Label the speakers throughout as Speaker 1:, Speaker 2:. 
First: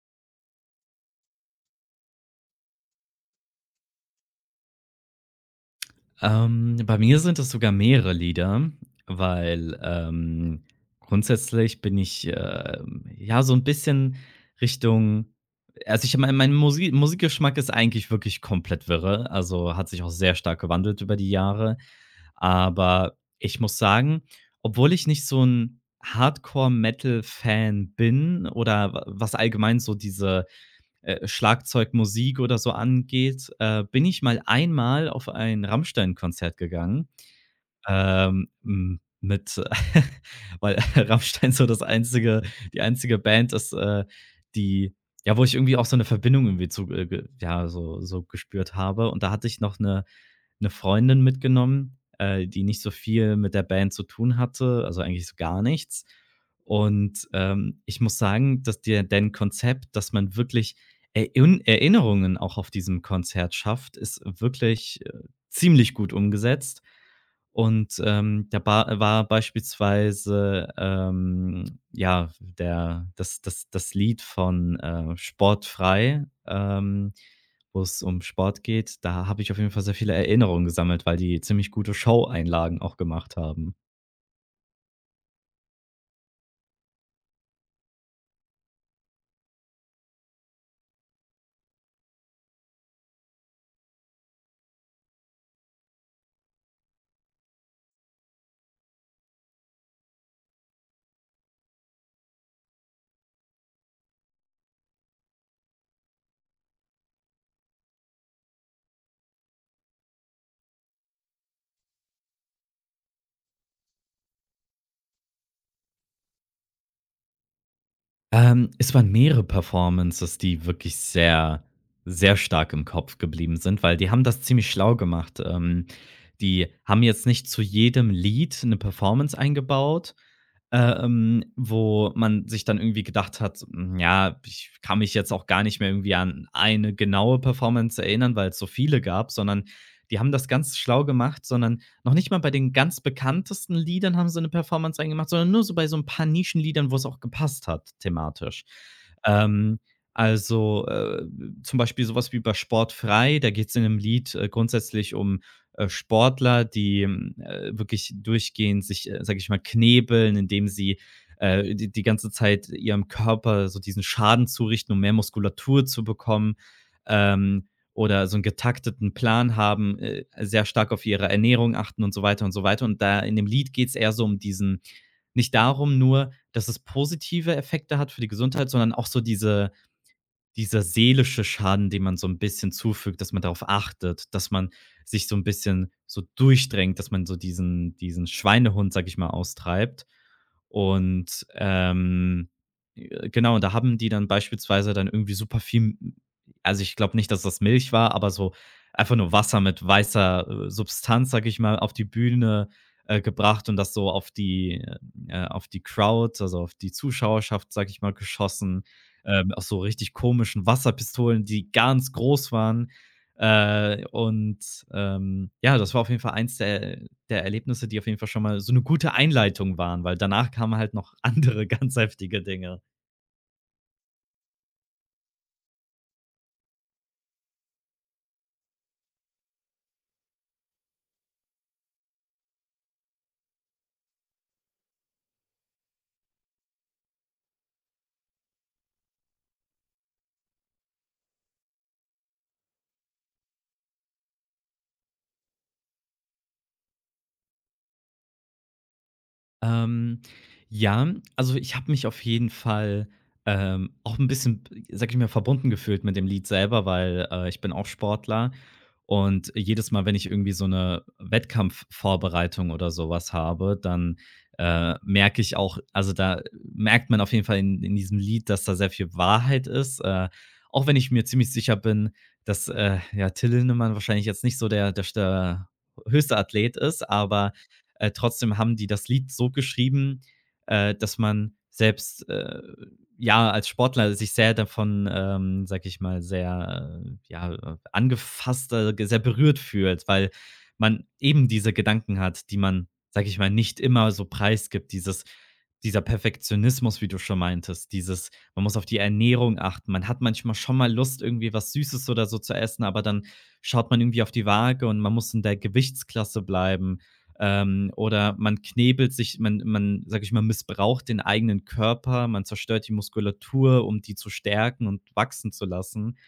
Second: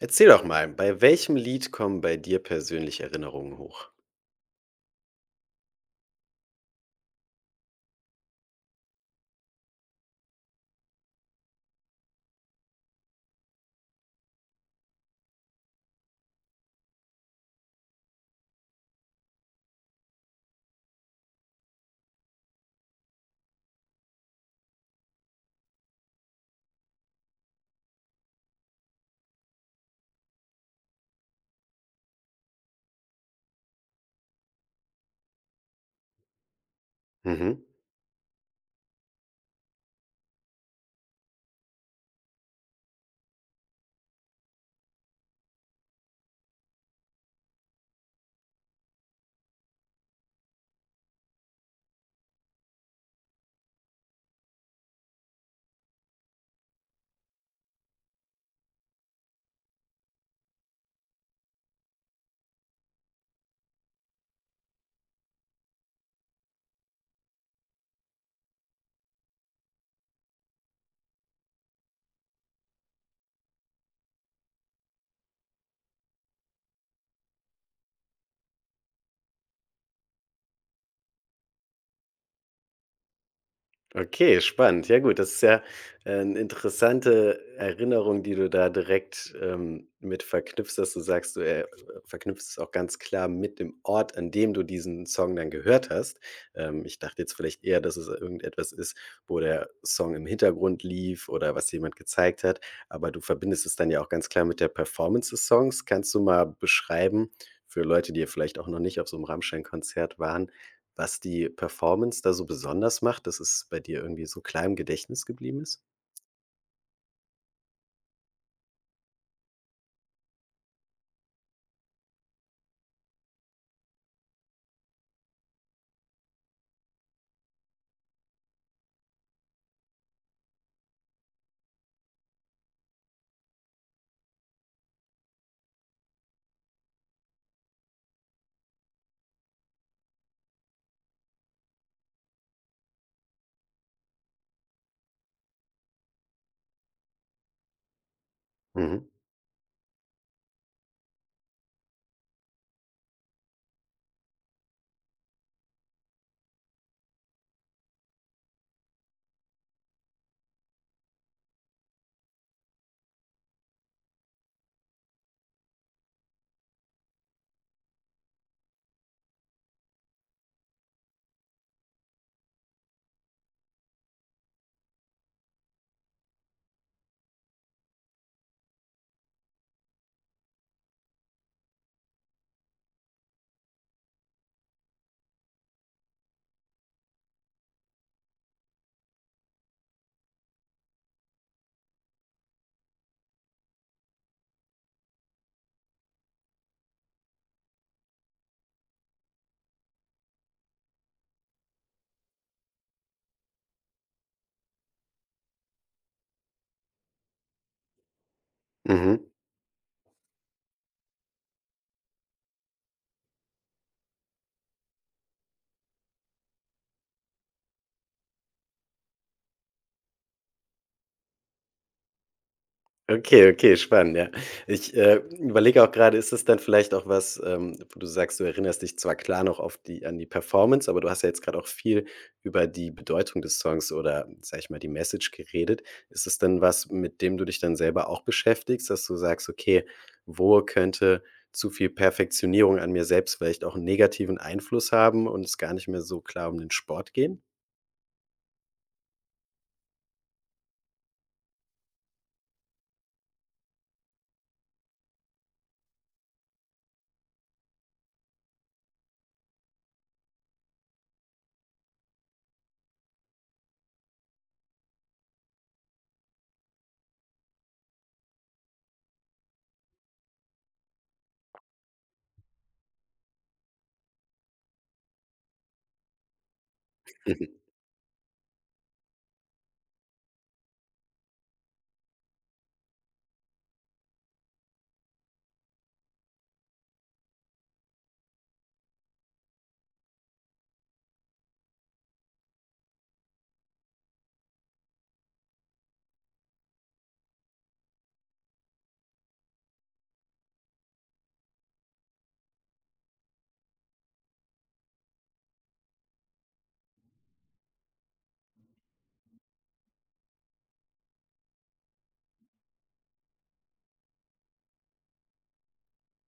Speaker 1: Erzähl doch mal, bei welchem Lied kommen bei dir persönlich Erinnerungen hoch?
Speaker 2: Bei mir sind es sogar mehrere Lieder, weil, grundsätzlich bin ich, ja, so ein bisschen Richtung. Also, ich mein Musikgeschmack ist eigentlich wirklich komplett wirre, also hat sich auch sehr stark gewandelt über die Jahre. Aber ich muss sagen, obwohl ich nicht so ein Hardcore-Metal-Fan bin oder wa was allgemein so diese Schlagzeugmusik oder so angeht, bin ich mal einmal auf ein Rammstein-Konzert gegangen,
Speaker 1: Mhm.
Speaker 2: mit weil Rammstein so das einzige die einzige Band ist, die, ja, wo ich irgendwie auch so eine Verbindung irgendwie zu, ge ja, so gespürt habe. Und da hatte ich noch eine Freundin mitgenommen, die nicht so viel mit der Band zu tun hatte, also eigentlich so gar nichts. Und, ich muss sagen, dass dir deren Konzept, dass man wirklich Erinnerungen auch auf diesem Konzert schafft, ist wirklich, ziemlich gut umgesetzt. Und, da ba war beispielsweise, ja, der das das das Lied von, Sportfrei, wo es um Sport geht. Da habe ich auf jeden Fall sehr viele Erinnerungen gesammelt, weil die ziemlich gute Showeinlagen auch gemacht haben.
Speaker 1: Okay, spannend. Ja gut, das ist ja, 'ne interessante Erinnerung, die du da direkt, mit verknüpfst, dass du sagst, du, verknüpfst es auch ganz klar mit dem Ort, an dem du diesen Song dann gehört hast. Ich dachte jetzt vielleicht eher, dass es irgendetwas ist, wo der Song im Hintergrund lief oder was jemand gezeigt hat, aber du verbindest es dann ja auch ganz klar mit der Performance des Songs. Kannst du mal beschreiben für Leute, die ja vielleicht auch noch nicht auf so einem Rammstein-Konzert waren, was die Performance da so besonders macht, dass es bei dir irgendwie so klar im Gedächtnis geblieben ist?
Speaker 2: Es waren mehrere Performances, die wirklich sehr, sehr stark im Kopf geblieben sind, weil die haben das ziemlich schlau gemacht. Die haben jetzt nicht zu jedem Lied eine Performance eingebaut. Wo man sich dann irgendwie gedacht hat, ja, ich kann mich jetzt auch gar nicht mehr irgendwie an eine genaue Performance erinnern, weil es so viele gab, sondern die haben das ganz schlau gemacht, sondern noch nicht mal bei den ganz bekanntesten Liedern haben sie eine Performance reingemacht, sondern nur so bei so ein paar Nischenliedern, wo es auch gepasst hat thematisch.
Speaker 1: Mhm,
Speaker 2: Ähm, also, zum Beispiel so was wie bei Sportfrei, da geht es in 'nem Lied, grundsätzlich um, Sportler, die, wirklich durchgehend sich, sage ich mal, knebeln, indem sie, die ganze Zeit ihrem Körper so diesen Schaden zurichten, um mehr Muskulatur zu bekommen. Ähm, oder so einen getakteten Plan haben, sehr stark auf ihre Ernährung achten und so weiter und so weiter. Und da in dem Lied geht es eher so um diesen, nicht darum nur, dass es positive Effekte hat für die Gesundheit, sondern auch so dieser seelische Schaden, den man so ein bisschen zufügt, dass man darauf achtet, dass man sich so ein bisschen so durchdrängt, dass man so diesen Schweinehund, sag ich mal, austreibt. Und, genau, da haben die dann beispielsweise dann irgendwie super viel. Also, ich glaube nicht, dass das Milch war, aber so einfach nur Wasser mit weißer, Substanz, sag ich mal, auf die Bühne, gebracht und das so auf die Crowd, also auf die Zuschauerschaft, sag ich mal, geschossen,
Speaker 1: mhm.
Speaker 2: aus so richtig komischen Wasserpistolen, die ganz groß waren. Und, ja, das war auf jeden Fall eins der Erlebnisse, die auf jeden Fall schon mal so eine gute Einleitung waren, weil danach kamen halt noch andere ganz heftige Dinge.
Speaker 1: Okay, okay, spannend, ja. Ich, überlege auch gerade, ist es dann vielleicht auch was, wo du sagst, du erinnerst dich zwar klar noch auf die an die Performance, aber du hast ja jetzt gerade auch viel über die Bedeutung des Songs oder, sag ich mal, die Message geredet. Ist es dann was, mit dem du dich dann selber auch beschäftigst, dass du sagst: „Okay, wo könnte zu viel Perfektionierung an mir selbst vielleicht auch einen negativen Einfluss haben und es gar nicht mehr so klar um den Sport gehen?“
Speaker 2: Ähm, ja, also ich habe mich auf jeden Fall, auch ein bisschen, sag ich mal, verbunden gefühlt mit dem Lied selber, weil, ich bin auch Sportler. Und jedes Mal, wenn ich irgendwie so eine Wettkampfvorbereitung oder sowas habe, dann, merke ich auch. Also, da merkt man auf jeden Fall in diesem Lied, dass da sehr viel Wahrheit ist, auch wenn ich mir ziemlich sicher bin, dass, ja, Till Lindemann wahrscheinlich jetzt nicht so der höchste Athlet ist, aber, trotzdem haben die das Lied so geschrieben, dass man selbst, ja, als Sportler sich sehr davon, sage ich mal, sehr, angefasst, ge sehr berührt fühlt, weil man eben diese Gedanken hat, die man, sage ich mal, nicht immer so preisgibt. Dieses Dieser Perfektionismus, wie du schon meintest, dieses, man muss auf die Ernährung achten. Man hat manchmal schon mal Lust, irgendwie was Süßes oder so zu essen, aber dann schaut man irgendwie auf die Waage und man muss in der Gewichtsklasse bleiben. Oder man knebelt sich, man, sag ich mal, missbraucht den eigenen Körper, man zerstört die Muskulatur, um die zu stärken und wachsen zu lassen,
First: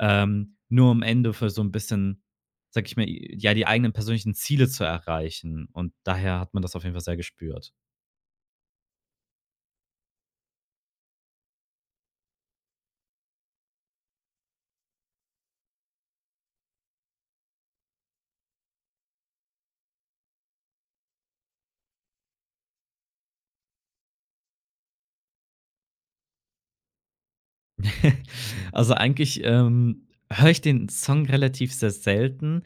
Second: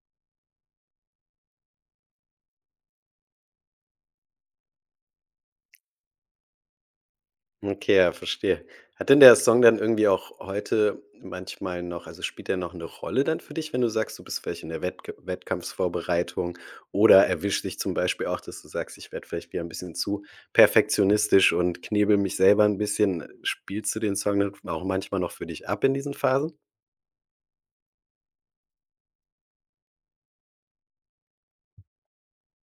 Speaker 2: nur am Ende für so ein bisschen, sag ich mal, ja, die eigenen persönlichen Ziele zu erreichen. Und daher hat man das auf jeden Fall sehr gespürt.
Speaker 1: Okay, ja, verstehe. Hat denn der Song dann irgendwie auch heute manchmal noch, also, spielt er noch eine Rolle dann für dich, wenn du sagst, du bist vielleicht in der Wettkampfsvorbereitung oder erwischt dich zum Beispiel auch, dass du sagst: „Ich werde vielleicht wieder ein bisschen zu perfektionistisch und knebele mich selber ein bisschen.“ Spielst du den Song dann auch manchmal noch für dich ab in diesen Phasen?
Speaker 2: Also eigentlich, höre ich den Song relativ sehr selten,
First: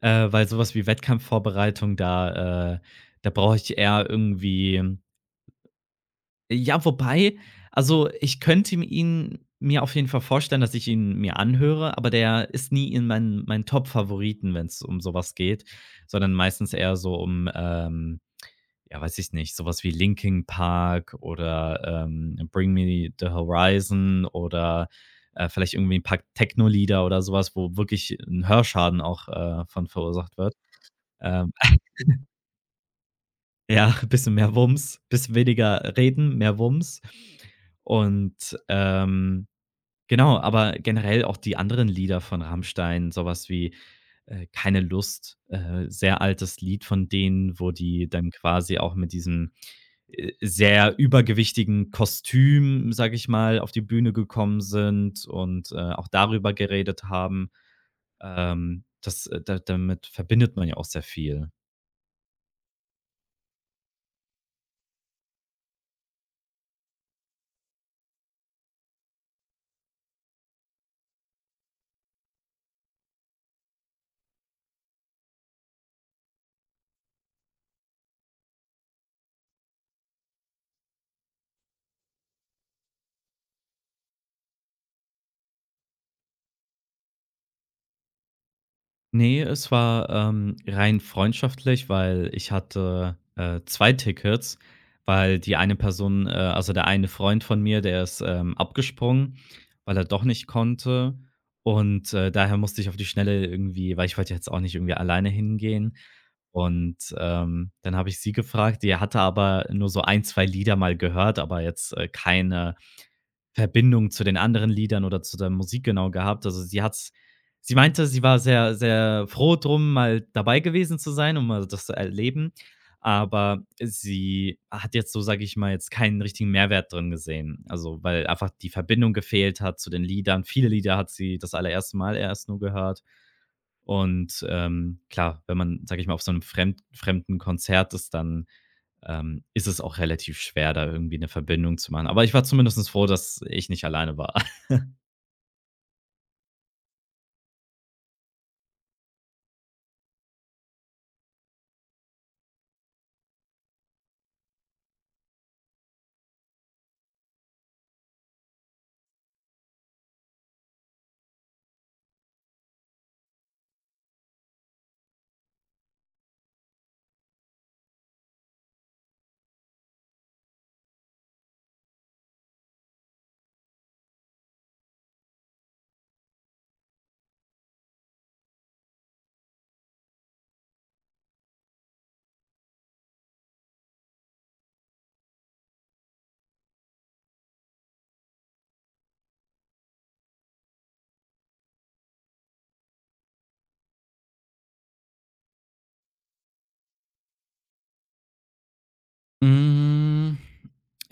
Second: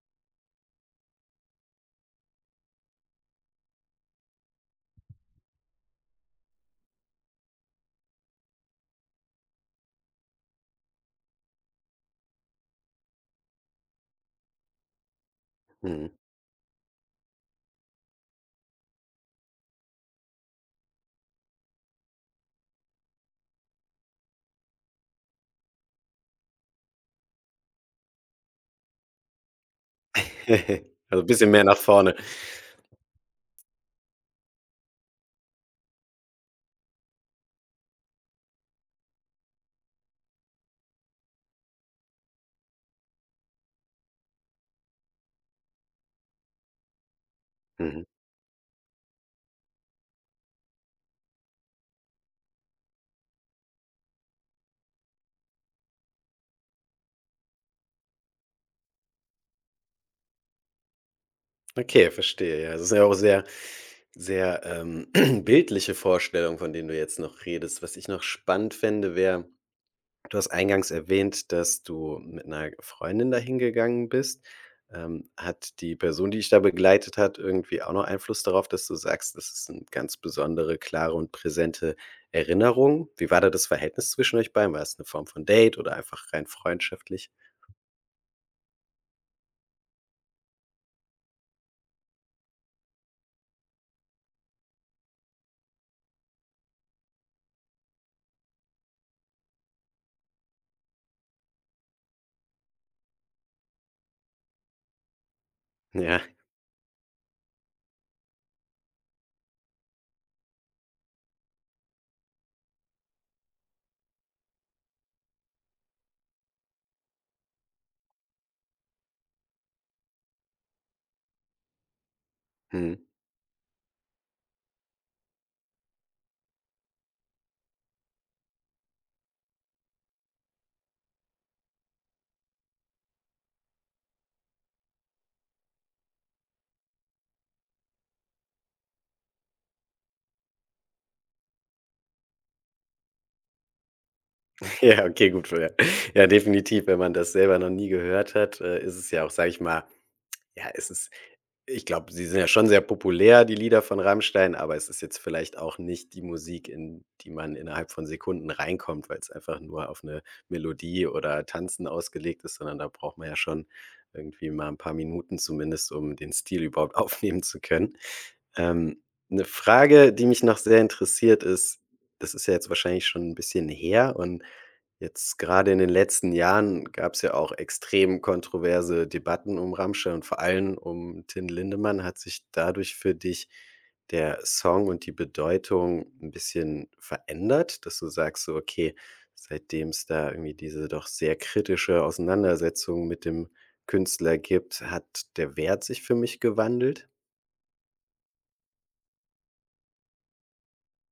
Speaker 2: weil sowas wie Wettkampfvorbereitung, da brauche ich eher irgendwie. Ja, wobei, also ich könnte ihm ihn mir auf jeden Fall vorstellen, dass ich ihn mir anhöre, aber der ist nie in meinen Top-Favoriten, wenn es um sowas geht,
Speaker 1: Mhm.
Speaker 2: sondern meistens eher so um, ja, weiß ich nicht, sowas wie Linkin Park oder, Bring Me the Horizon oder, vielleicht irgendwie ein paar Techno-Lieder oder sowas, wo wirklich 'n Hörschaden auch, von verursacht wird.
Speaker 1: Also, ein bisschen
Speaker 2: Ähm
Speaker 1: mehr nach vorne.
Speaker 2: ja, bisschen mehr Wumms, bisschen weniger reden, mehr Wumms. Und, genau, aber generell auch die anderen Lieder von Rammstein, sowas wie, „Keine Lust", sehr altes Lied von denen, wo
Speaker 1: Mhm.
Speaker 2: die dann quasi auch mit diesem, sehr übergewichtigen Kostüm, sage ich mal, auf die Bühne gekommen sind und, auch darüber geredet haben. Das, da Damit verbindet man ja auch sehr viel.
Speaker 1: Okay, verstehe, ja. Das ist ja auch sehr, bildliche Vorstellung, von denen du jetzt noch redest. Was ich noch spannend fände, wäre, du hast eingangs erwähnt, dass du mit einer Freundin dahin gegangen bist. Hat die Person, die dich da begleitet hat, irgendwie auch noch Einfluss darauf, dass du sagst, das ist eine ganz besondere, klare und präsente Erinnerung? Wie war da das Verhältnis zwischen euch beiden? War es eine Form von Date oder einfach rein freundschaftlich?
Speaker 2: Nee, es war, rein freundschaftlich, weil ich hatte, 2 Tickets, weil die eine Person, also der eine Freund von mir, der ist, abgesprungen, weil er doch nicht konnte. Und, daher musste ich auf die Schnelle irgendwie, weil ich wollte jetzt auch nicht irgendwie alleine hingehen.
Speaker 1: Ja,
Speaker 2: Und, dann habe ich sie gefragt. Die hatte aber nur so ein, 2 Lieder mal gehört, aber jetzt, keine Verbindung zu den anderen Liedern oder zu der Musik genau gehabt. Also, sie meinte, sie war sehr, sehr froh drum, mal dabei gewesen zu sein, um mal das zu erleben,
Speaker 1: mhm.
Speaker 2: aber sie hat jetzt so, sage ich mal, jetzt keinen richtigen Mehrwert drin gesehen. Also, weil einfach die Verbindung gefehlt hat zu den Liedern. Viele Lieder hat sie das allererste Mal erst nur gehört. Und, klar, wenn man, sage ich mal, auf so einem fremden Konzert ist, dann, ist es auch relativ schwer, da irgendwie eine Verbindung zu machen. Aber ich war zumindest froh, dass ich nicht alleine war.
Speaker 1: Ja, okay, gut. Ja, ja, definitiv, wenn man das selber noch nie gehört hat, ist es ja auch, sage ich mal, ja, es ist, ich glaube, sie sind ja schon sehr populär, die Lieder von Rammstein, aber es ist jetzt vielleicht auch nicht die Musik, in die man innerhalb von Sekunden reinkommt, weil es einfach nur auf eine Melodie oder Tanzen ausgelegt ist, sondern da braucht man ja schon irgendwie mal ein paar Minuten zumindest, um den Stil überhaupt aufnehmen zu können. Ähm, 'Ne Frage, die mich noch sehr interessiert, ist, das ist ja jetzt wahrscheinlich schon ein bisschen her und jetzt gerade in den letzten Jahren gab es ja auch extrem kontroverse Debatten um Rammstein und vor allem um Till Lindemann. Hat sich dadurch für dich der Song und die Bedeutung ein bisschen verändert, dass du sagst so: „Okay, seitdem es da irgendwie diese doch sehr kritische Auseinandersetzung mit dem Künstler gibt, hat der Wert sich für mich gewandelt?“
Speaker 2: Hm,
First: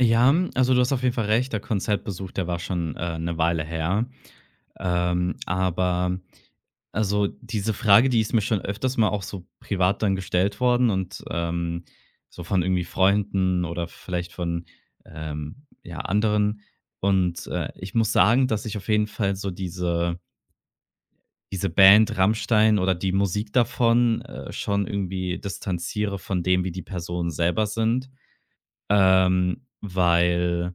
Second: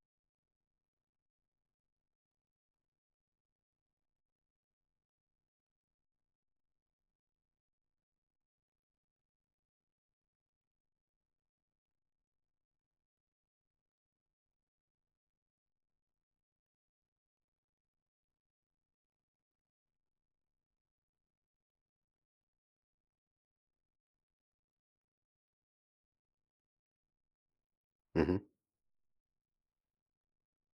Speaker 2: ja, also du hast auf jeden Fall recht. Der Konzertbesuch, der war schon, 'ne Weile her. Aber, also diese Frage, die ist mir schon öfters mal auch so privat dann gestellt worden und, so von irgendwie Freunden oder vielleicht von, ja, anderen. Und, ich muss sagen, dass ich auf jeden Fall so diese Band Rammstein oder die Musik davon, schon irgendwie distanziere von dem, wie die Personen selber sind.
Speaker 1: Mhm.
Speaker 2: Weil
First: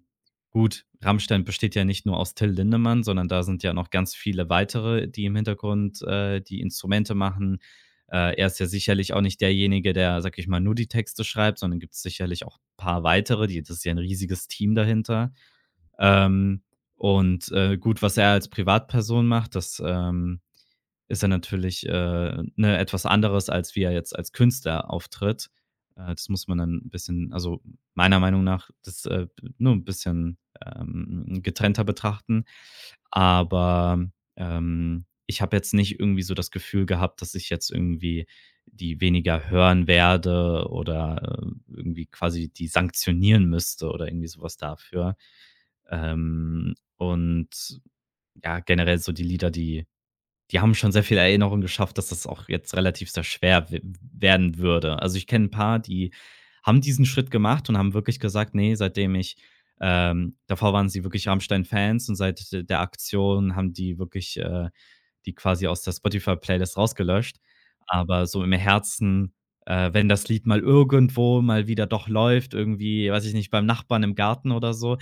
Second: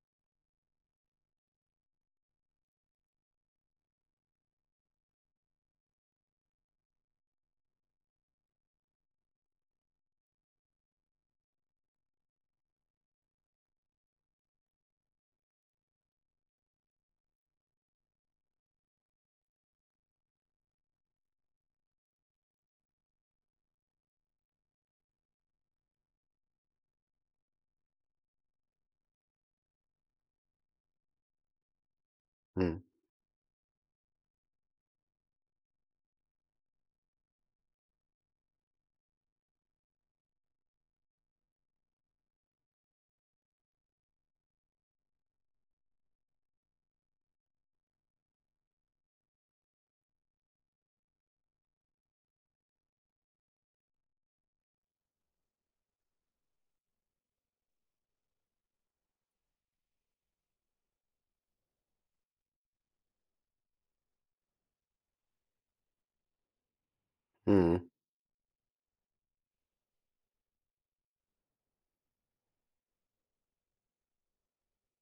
Speaker 2: gut, Rammstein besteht ja nicht nur aus Till Lindemann, sondern da sind ja noch ganz viele weitere, die im Hintergrund, die Instrumente machen. Er ist ja sicherlich auch nicht derjenige, der, sag ich mal, nur die Texte schreibt, sondern gibt es sicherlich auch ein paar weitere. Die Das ist ja ein riesiges Team dahinter. Ähm, und, gut, was er als Privatperson macht, das, ist er natürlich, ne, etwas anderes, als wie er jetzt als Künstler auftritt. Das muss man dann 'n bisschen, also meiner Meinung nach, das, nur ein bisschen, getrennter betrachten.
Speaker 1: Mhm.
Speaker 2: Aber, ich habe jetzt nicht irgendwie so das Gefühl gehabt, dass ich jetzt irgendwie die weniger hören werde oder, irgendwie quasi die sanktionieren müsste oder irgendwie sowas dafür. Und ja, generell so die Lieder, die haben schon sehr viele Erinnerungen geschafft, dass das auch jetzt relativ sehr schwer we werden würde. Also, ich kenne ein paar, die haben diesen Schritt gemacht und haben wirklich gesagt: „Nee, seitdem ich..." Davor waren sie wirklich Rammstein-Fans und seit d der Aktion haben die wirklich, die quasi aus der Spotify-Playlist rausgelöscht.
Speaker 1: Mhm.
Speaker 2: Aber so im Herzen, wenn das Lied mal irgendwo mal wieder doch läuft, irgendwie, weiß ich nicht, beim Nachbarn im Garten oder so,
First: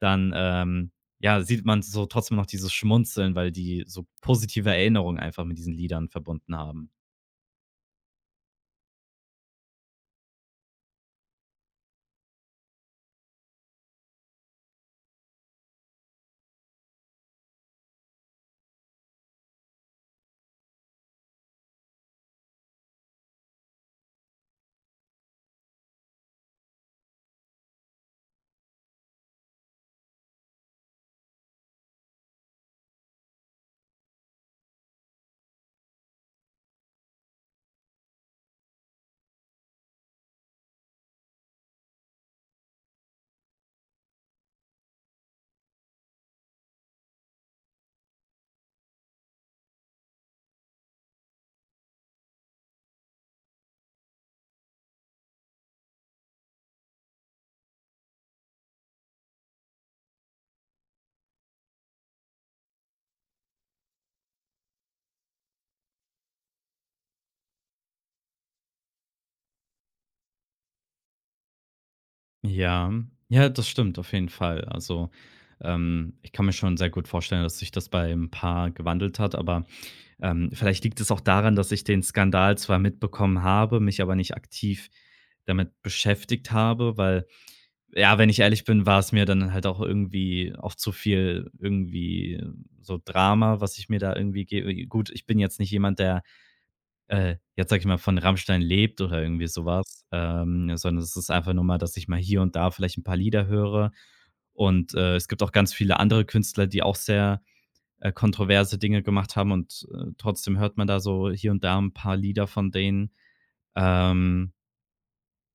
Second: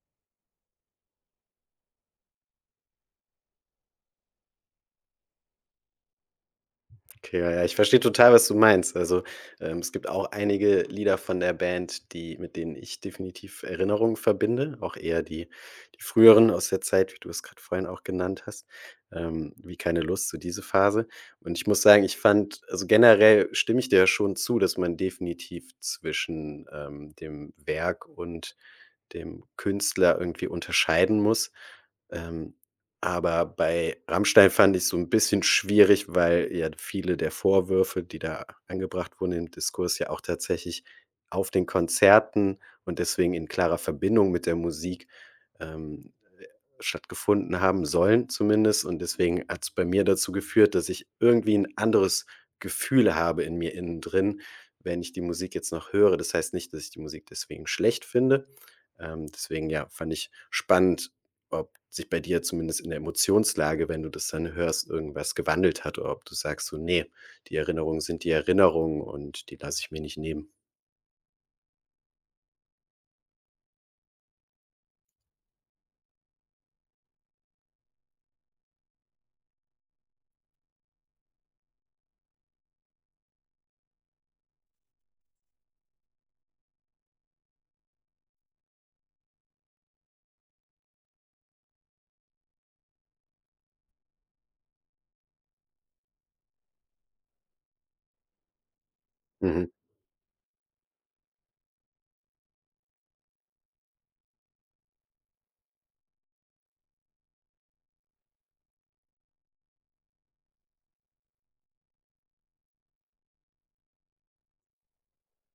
Speaker 2: dann, ja, sieht man so trotzdem noch dieses Schmunzeln, weil die so positive Erinnerungen einfach mit diesen Liedern verbunden haben.
Speaker 1: Okay, ja, ja, ich verstehe total, was du meinst. Also, es gibt auch einige Lieder von der Band, die, mit denen ich definitiv Erinnerungen verbinde, auch eher die früheren aus der Zeit, wie du es gerade vorhin auch genannt hast, wie „Keine Lust“, so diese Phase. Und ich muss sagen, ich fand, also, generell stimme ich dir ja schon zu, dass man definitiv zwischen, dem Werk und dem Künstler irgendwie unterscheiden muss. Ähm, aber bei Rammstein fand ich es so 'n bisschen schwierig, weil ja viele der Vorwürfe, die da angebracht wurden im Diskurs, ja auch tatsächlich auf den Konzerten und deswegen in klarer Verbindung mit der Musik, ähm, stattgefunden haben sollen zumindest, und deswegen hat es bei mir dazu geführt, dass ich irgendwie ein anderes Gefühl habe in mir innen drin, wenn ich die Musik jetzt noch höre. Das heißt nicht, dass ich die Musik deswegen schlecht finde. Deswegen, ja, fand ich spannend, ob sich bei dir zumindest in der Emotionslage, wenn du das dann hörst, irgendwas gewandelt hat oder ob du sagst so: „Nee, die Erinnerungen sind die Erinnerungen und die lasse ich mir nicht nehmen.“
Speaker 2: Ja, ja, das stimmt auf jeden Fall. Also, ich kann mir schon sehr gut vorstellen, dass sich das bei ein paar gewandelt hat, aber, vielleicht liegt es auch daran, dass ich den Skandal zwar mitbekommen habe, mich aber nicht aktiv damit beschäftigt habe, weil, ja, wenn ich ehrlich bin, war es mir dann halt auch irgendwie auch zu viel irgendwie so Drama, was ich mir da irgendwie ge Gut, ich bin jetzt nicht jemand, der... jetzt sage ich mal, von Rammstein lebt oder irgendwie
Speaker 1: Mhm.
Speaker 2: sowas, sondern es ist einfach nur mal, dass ich mal hier und da vielleicht ein paar Lieder höre. Und, es gibt auch ganz viele andere Künstler, die auch sehr, kontroverse Dinge gemacht haben und, trotzdem hört man da so hier und da ein paar Lieder von denen. Ähm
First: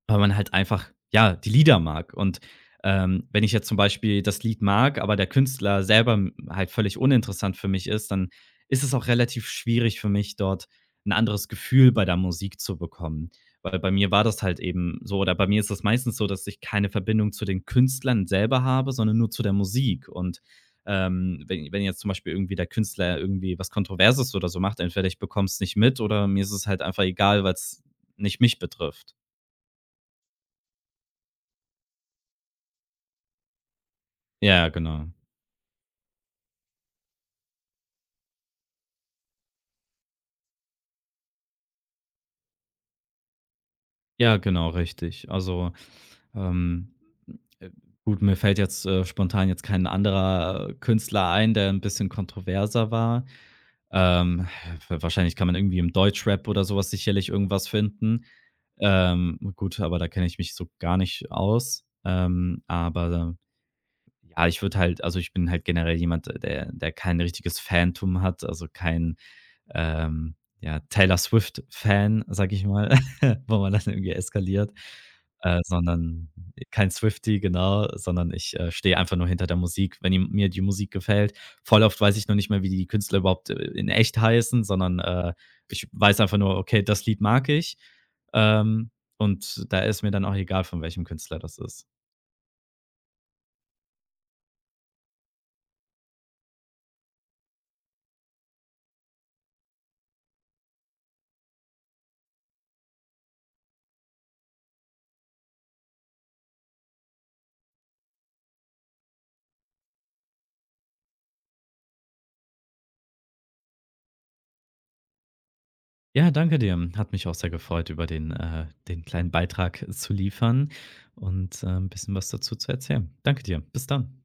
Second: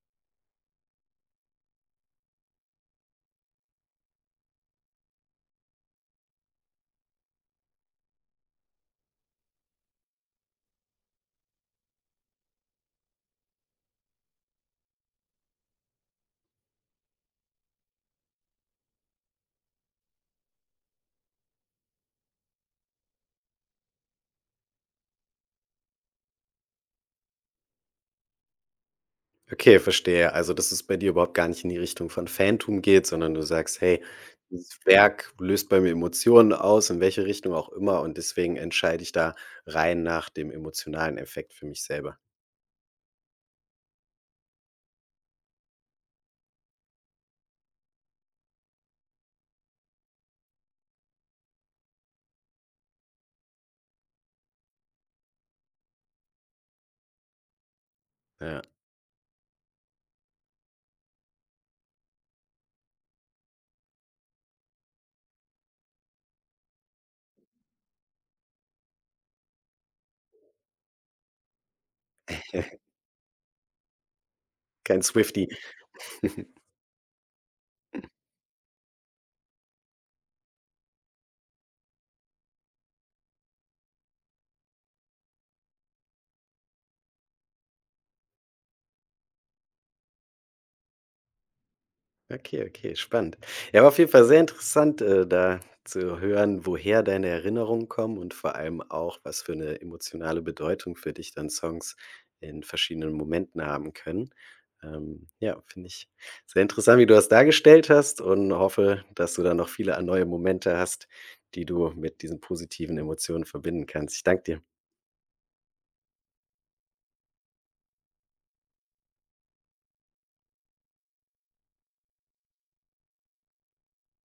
Speaker 2: Weil man halt einfach, ja, die Lieder mag. Und, wenn ich jetzt zum Beispiel das Lied mag, aber der Künstler selber m halt völlig uninteressant für mich ist, dann ist es auch relativ schwierig für mich, dort ein anderes Gefühl bei der Musik zu bekommen. Weil bei mir war das halt eben so, oder bei mir ist es meistens so, dass ich keine Verbindung zu den Künstlern selber habe, sondern nur zu der Musik. Und, wenn jetzt zum Beispiel irgendwie der Künstler irgendwie was Kontroverses oder so macht, entweder ich bekomme es nicht mit oder mir ist es halt einfach egal, weil es nicht mich betrifft.
Speaker 1: Okay, verstehe. Also, dass es bei dir überhaupt gar nicht in die Richtung von Fantum geht, sondern du sagst: „Hey,
Speaker 2: Ja,
Speaker 1: dieses
Speaker 2: genau.
Speaker 1: Werk löst bei mir Emotionen aus, in welche Richtung auch immer, und deswegen entscheide ich da rein nach dem emotionalen Effekt für mich selber.“
Speaker 2: Ja, genau, richtig. Also, ähm, äh, gut, mir fällt jetzt, spontan jetzt kein anderer, Künstler ein, der ein bisschen kontroverser war. Ähm, wa Wahrscheinlich kann man irgendwie im Deutschrap oder sowas sicherlich irgendwas finden.
Speaker 1: Ja,
Speaker 2: Gut, aber da kenne ich mich so gar nicht aus. Aber, ja, ich würde halt, also ich bin halt generell jemand, der kein richtiges Phantom hat, also kein, ähm, ja, Taylor Swift-Fan, sage ich mal, wo man dann irgendwie eskaliert,
Speaker 1: kein Swiftie.
Speaker 2: sondern kein Swiftie, genau, sondern ich, stehe einfach nur hinter der Musik, wenn die mir die Musik gefällt. Voll oft weiß ich noch nicht mehr, wie die Künstler überhaupt, in echt heißen, sondern, ich weiß einfach nur: „Okay, das Lied mag ich." Ähm, und da ist mir dann auch egal, von welchem Künstler das ist.
Speaker 1: Okay, okay, spannend. Ja, war auf jeden Fall sehr interessant, da zu hören, woher deine Erinnerungen kommen und vor allem auch, was für eine emotionale Bedeutung für dich dann Songs in verschiedenen Momenten haben können. Ja, finde ich sehr interessant, wie du das dargestellt hast, und hoffe, dass du da noch viele, ah, neue Momente hast, die du mit diesen positiven Emotionen verbinden kannst. Ich danke dir.
Speaker 2: Ja, danke dir. Hat mich auch sehr gefreut, über den kleinen Beitrag, zu liefern und, 'n bisschen was dazu zu erzählen. Danke dir. Bis dann.